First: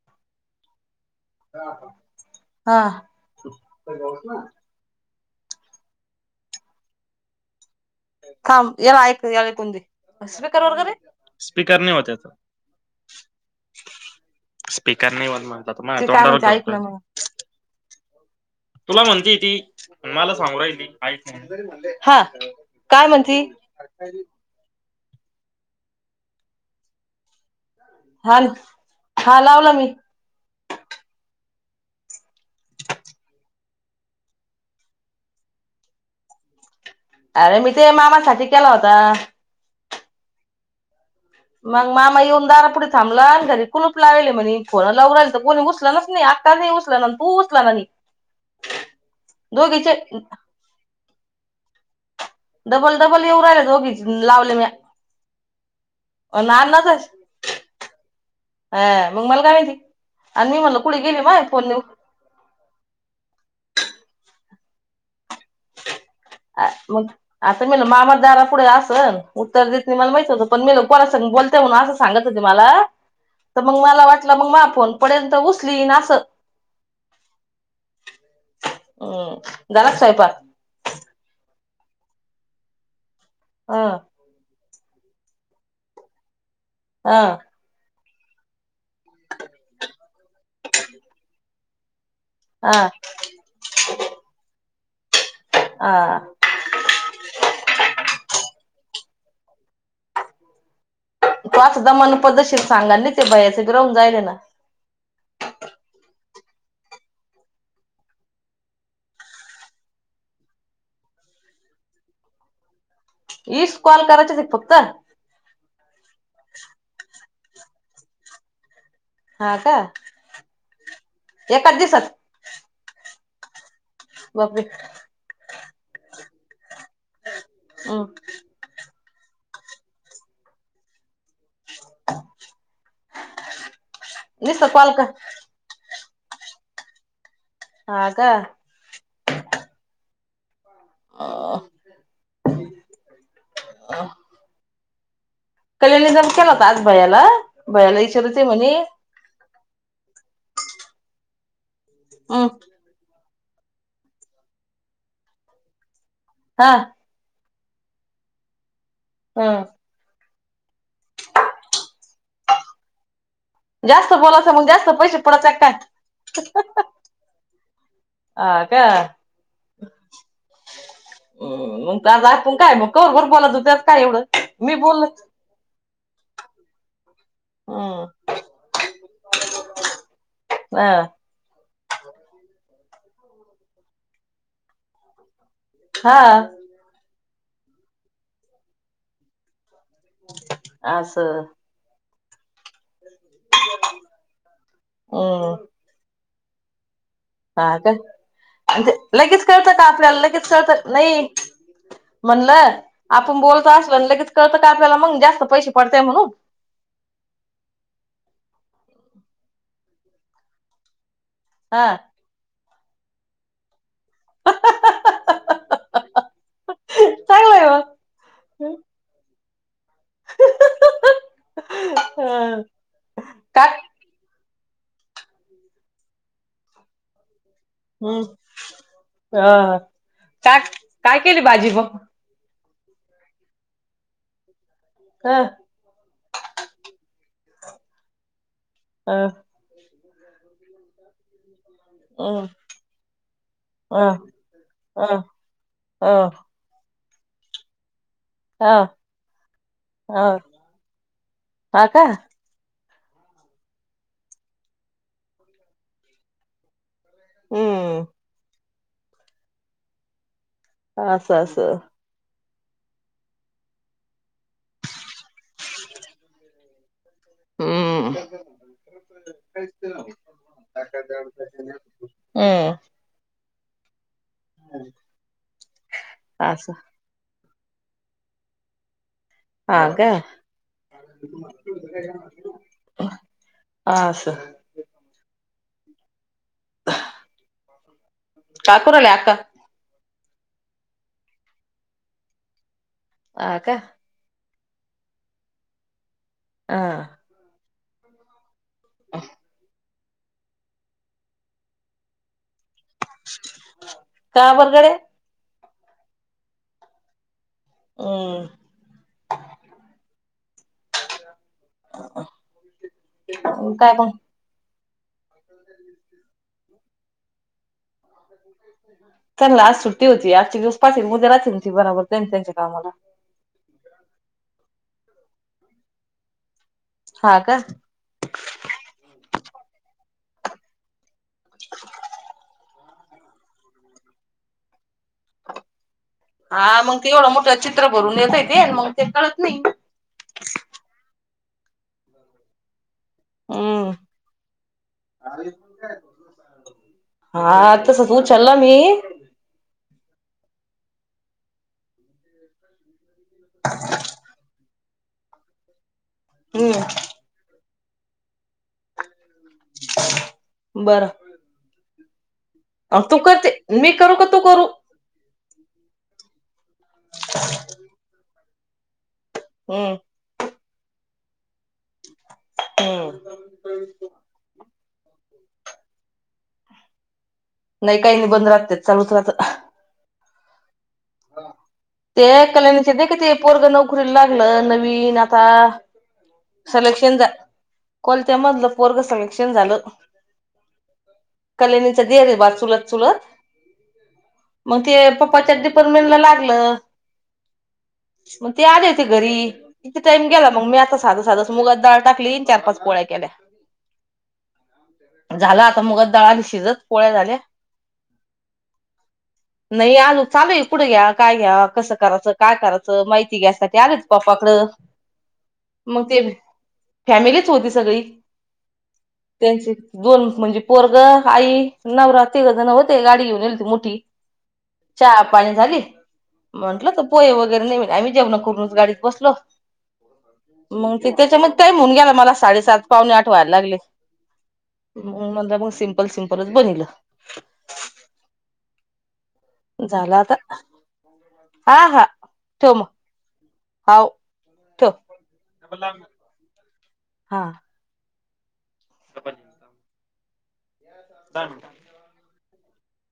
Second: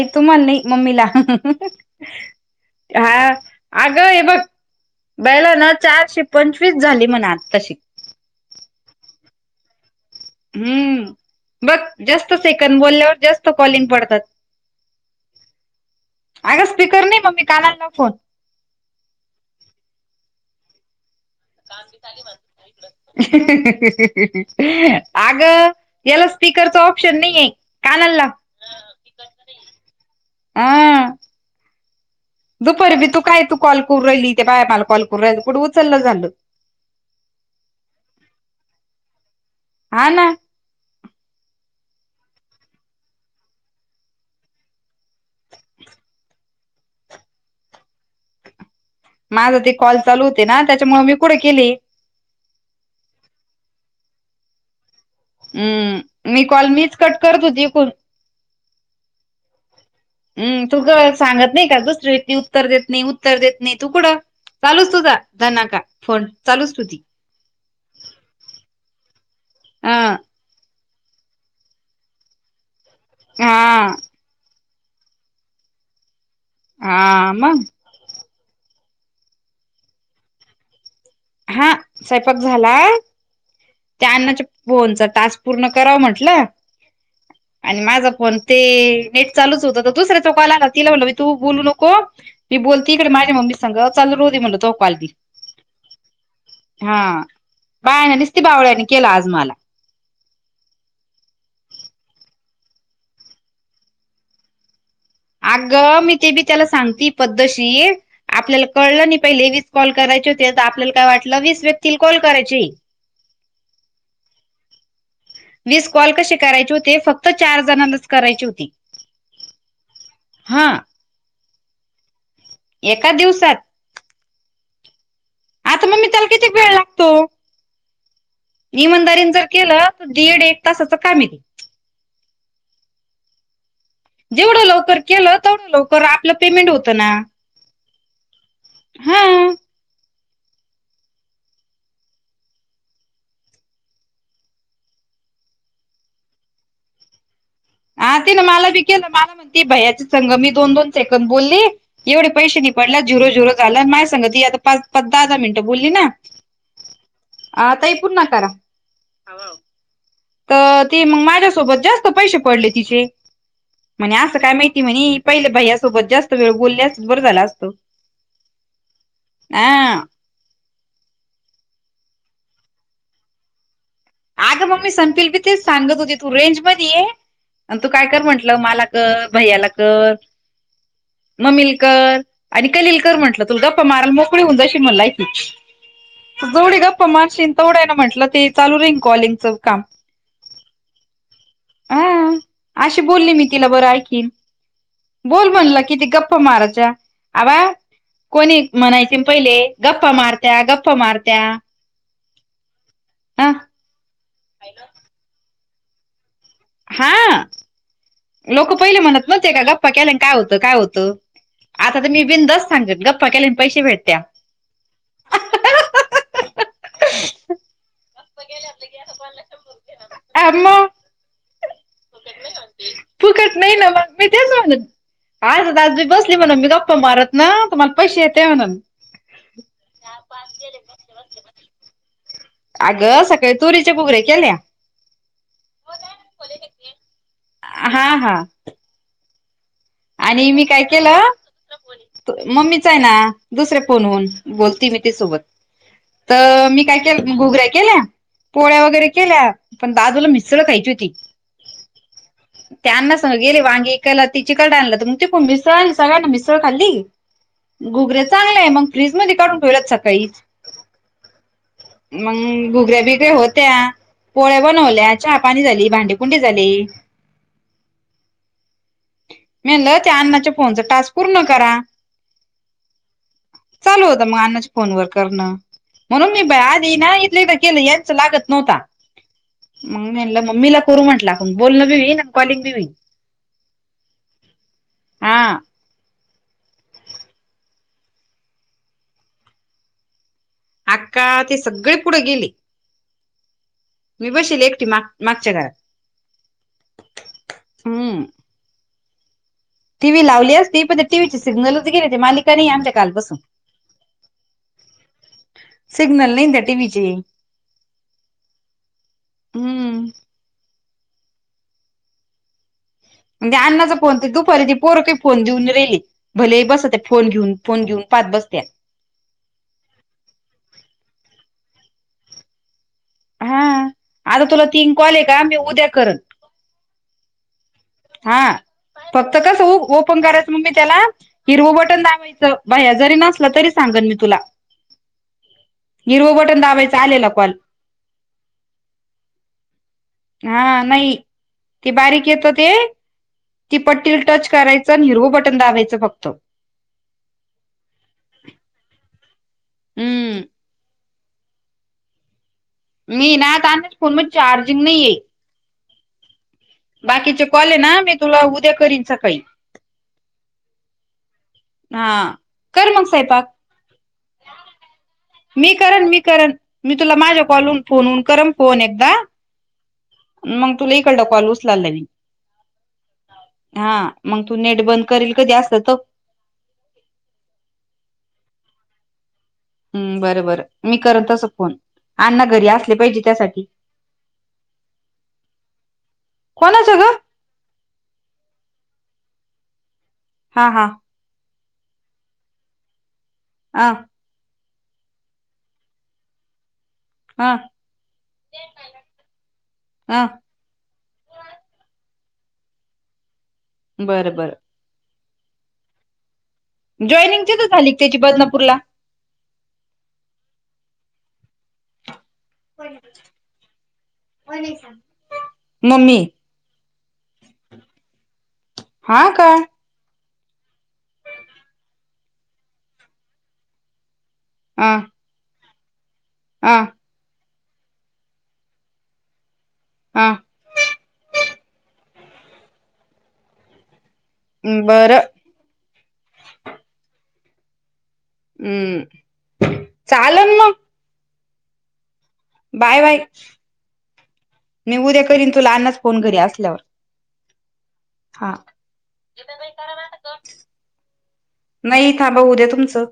ते त म्हणणंय मम्मीला. हा. बायलना चारशे पंचवीस झाली म्हण आत्ताशीक. थांब, याला ऐक याला ऐकुंदे. हुं बघ जास्त सेकंद बोलल्यावर जास्त कॉलिंग पडतात. स्पीकर नायी होत म्हणतात. माझ्या तोंडावर [inaudible] अगं ऐकलं मी. स्पीकर नाही मग मी कानाला लाव फोन तूला म्हणंती ती मला सांगु राहिली ऐक म्हणून. [unintelligible] आगं याला स्पीकरचा ऑप्शन नायीयें. हांल हां लावला मी. आं. दुपारी बी तू काय तू कॉल कोरू राहिली त्या बाया मला कॉलू राहिल्या कुठे उचनं झालेल. अरें मी ते मामासाठी केलाहोता. हां नां. मग मामा येऊन दारापुढ थांबलं आणि घरी कुलूप लावेले म्हणे फोन लाव राहिल तर कोणी उसलं नीया. कां नायी उचलां ना पुचला मिनी? माझ ते कॉल चालूं होते नां त्याच्यामुळे मी पुढे केलं. डबल डबल येऊ राहिलेत ओ बिजी लावल्या म्या. उं मी अन कॉल मीच कट करत होती कोण अं मग मला काय महिती? हुं तु का सांगत नाही दुसर्या ची उत्तर देत नायी उत्तर देत नायी तुकडं चालूचं तुझा दनाका फोन अं चालूच तुझी मग आता मी म्हणलं मामा दारा पुढे असन उत्तर देत अ नयी मला माहित होत. पण मी लोक पोरासंग बोलते म्हून असं सांगत होते मला तर मग हा मला वाट तिला मगं आपुण पडेल ते उसलीन असं. हां मं. हं झाला का स्वैपाक? हां स्वैपाक झालाय. हां. त्यांन च फोनचा टास्क पूर्ण करावं म्हटलं. हां. आणि माझं फोन ते नेट चालूच होतं तर दुसऱ्या चा काॅल आला तिला म्हणलं मी तू बोलू नको. ती हं बोलती इकडे माझ्या मम्मी संग चालू राहुदे म्हणलं तो काॅल ती. हां. हां बायांनी निस्ती बावळ्यानी केला आज मला. तू असं दमान पद्धशीर सांगाल नायी ते बयाचे गं राहून जायलेय नां अगं मी ते बी त्याला सांगते पद्धशीर आपल्याला कळलं नायी पहिले वीस कॉल करायचे होते तर आपल्याला काय वाटलं वीस व्यक्तीला कॉल करायचे. ईस कॉल करायचचं एक फक्त? विस कॉल कशे करायचे होते फक्त चार जणांलाच करायची होती. हां कां हा एकाच दिवसात? एका दिवसात? बापेरे आता मी त्याला वेळ लागतो? हुं. इमानदारीन जर केलं तर दीड एक तासाच काम ते. हं जेवढं लवकर केलं तेवढं लवकर आपलं पेमेंट होतं नां. हां का,? हां. अ [unintelligible] अ [unintelligible] कल्याणी जर केला होता आज भैयाला. भैयाला हा ते विचारते ना मला म्हणे बी केलं, मला म्हण त भैयायाची संग मी दोन दोन सेकद बोलली एवढे हम्म पैसे नि पडला ज झुरो-झुरो झाला, माय सांग ती आता पा दहा-दहा मिनिटं बोलली ना. हा. हा ताई पूर्ण करा. हा. तर ते मग माझ्यासोबत जास्त पैसे पडले तिचे. जास्त म्हणे असं काय बोलायचं मग माहिती जास्त पैसे म्हणी पहिले पडायचे काय भैया सोबत जास्त वेळ बोलली असती बरं झालं असतं. हा का. हा ह आ प काय मग, [inaudible] बर बोला त त्याच काय एवढं. अगं मी मम्मी बोललच संपल बी तेच सांगत होते, तू रेंज मध्ये ये. आणि तू हम्म काय कर म्हणल, मला कर भैयाला कर. अ मम्मी ला कर, आणि कलिलकर म्हटलं तुझ गप्पा माराला मोकळी होऊन जाशी म्हलाय एकादशी. हा जेवढी गप्पा मारशील तेवढं ना म्हंटलं ते चालू रहीन कॉलिंगचं काम. अस. अ अशी बोलली मी तिला, बरं ऐकन बोल हम्म म्हणलं किती गप. गप्पा मारायच्या. आवा हा का कोणी आणि ते म्हणायचे लगेच पहिले, कळतं का गप्प आपल्याला लगेच मारत्या, गप्प कळतं नाही मारत्या. म्हणलं आपण ह बोलत असल, लगेच कळतं का आपल्याला मग जास्त पैसे पडतेय म्हणून. हा. लोक पहिले म्हणत नव्हते का, गप्पा केल्या काय होतं, काय होतं, हा आता तर मी बिंदस्त गप्पा केल्या पैसे भेटत्या. [inaudible] चांगलं आहे मग [inaudible] हा मग. फुकट का नाही ना मग, मी तेच म्हणतोय आ दाजी, मी बसली म्हण मी गप्प मारत. ना तुम्हाला पैसे हम्म येत्या म्हणाल. अ काय टाक, काय केली भाजी मग. अगं सकाळी तुरीच्या बुगरे केल्या. ह. हा हा. ह. आणि मी काय केलं. अ मम्मीच आहे ना, दुसरे फोनहून बोलते मी तिच्या अ सोबत. अ तर मी काय केलं गुगऱ्या केल्या. हा पोळ्या वगैरे केल्या, पण हा दादुला मिसळ खायची होती. हा का त्यांना सग गेले वांगी विकायला, ती चिकट आणल तर मग ते कोण मिसळ सगळ्यांना मिसळ खाल्ली. हम्म घुगऱ्या चांगलं आहे, मग फ्रीज मध्ये काढून ठेवलात सकाळीच. असं-असं. मग घुगऱ्या बिगऱ्या होत्या. पोळ्या बनवल्या, चहा पाणी झाली, भांडीकुंडी झाली. हम्म. मी म्हटल त्या अण्णाच्या फोनचा टास्क पूर्ण करा. हम्म. चालू होता मग अण्णाच्या फोनवर करणं. म्हणून मी बाई असं आधी ना इथल्या इथे केले. लागत नव्हता. हा मग मी का म्हणल मम्मीला करू म्हटल आपण बोलणं बी होईल कॉलिंग बी होईल. हा असं. हा. काय करू राहिली आक्का. अक्का ती सगळी पुढं गेली. हा का. मी बशिले एकटी माग मागच्या घरात. आं. हम्म्. [unintelligible] टी व्ही लावली असती, पण ते टीव्ही चे सिग्नलच गेलीय ते काय नाहीये आमच्या कालपासून, का बर गड्या सिग्नल नाही ना त्या टीव्ही चे. हं. हम्म [unintelligible] अणाणच काय मग फोन ते दुपारी [inaudible] पोरगी फोन देऊन रेली भलेही बस त्या फोन घेऊन फोन घेऊन पाहत बसत्या त्यानला आज सुट्टी होती, आज चे दिवस पाठीन त्याना बराबर त्यांच्या कामाला. हा आता तुला तिन काॅल ये का मी उद्या करतो. हा का. हा फक्त कसं उ ओपन करायचं, मग मी त्याला हिरव बटन दाबायचं बाया जरी नसल तरी सांगन मी तुला. हिरव बटन हा दाबायच मग ते आलेला एवढं कॉल. मोठं चित्र भरून येतय ते मग ते कळत नाही. हां नाहीं ते बारीक येतो ते. ती हम्म पट्टीला- टच करायचं अन हिरव बटन दाबायचं फक्त. हा तसच उचलला मी. हम्म. [inaudible] मी ना आताच्या फोनमध्ये चार्जिग नही. हो का. बाकीचे कॉल आहे ना मी तुला उद्या करीन सकाळी. बरं. हां. अ तू करते मी करू का तू करू मी करन मी करन मी, तुला माझ्या कॉलून फोन करन फोन एकदा. हम्. मग तुला इकडल काॅल उचल चालयं, हम्म हा मग तू नेट बंद करील कधी अस नाही काही नाही बंद राहतेच, चालूच राहतात. हम्म बरं-बरं मी करत तस फोन. ते अण्णा घरी कल्याणीचे असले ते का पाहिजे ते पोरग त्यासाठी नोकरी ला लागलं नवीन आता. कोणाचं ग सलेक्शन झालं, कोलत्या मधलं पोरग सलेक्शन झालं. हां-हां कल्यानीचे दिरे बा चुलत-चुलत. आ्. मग ते पप्पाच्या डिपारमेंटला लागलं. अ मग ते आले होते घरी, कीती - अ टाइम गेला मग मी आता - साधं साधास मुगा च डाळ टाकली, चार पाच पोळ्या केल्या. बरं, बरं. झालं आता मुगाची दाळा आली शिजत. पोळ्या झाल्या जॉईनिंग तितच झाली का? त्याची बदलापूरला. नाही आजुन चालु आहे. कुढं घ्यावा काय घ्यावा कसं करायचं. काय करायच माहिती घ्या साठी आलेत पप्पा कडं. मग ते मम्मी फॅमिली च होती सगळी, हा का त्यांची. दोन म्हणजे पोरग, आई, नवरा तिघजन होते. गाडी घेऊन [unintelligible] येयल होते मोठी. अ चहा पाणी झाली अ म्हंटलं तर पोय वगैरे नाही. म्हणे आम्ही जेवण करूनच गाडीत बसलो. हा. मग ते त्याच्या मधी टाईम होऊन गेला मला, साडेसात पावणे आठ व्हायला लागले. म बरं म्हणलं मग सिम्पल सिम्पलच बनतील. हम्म. झाला आता. चालन मग हा, हा. ठेव मग बाय, बाय हाव ठेव मी उद्या करीन तुला अन्नाच फोन घरी असल्यावर. हा. हा [inaudible] [unintelligible] नाही थांबा हू द्या तुमचं.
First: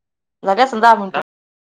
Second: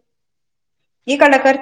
झाले आसन दहा मिनिट. इकडला कर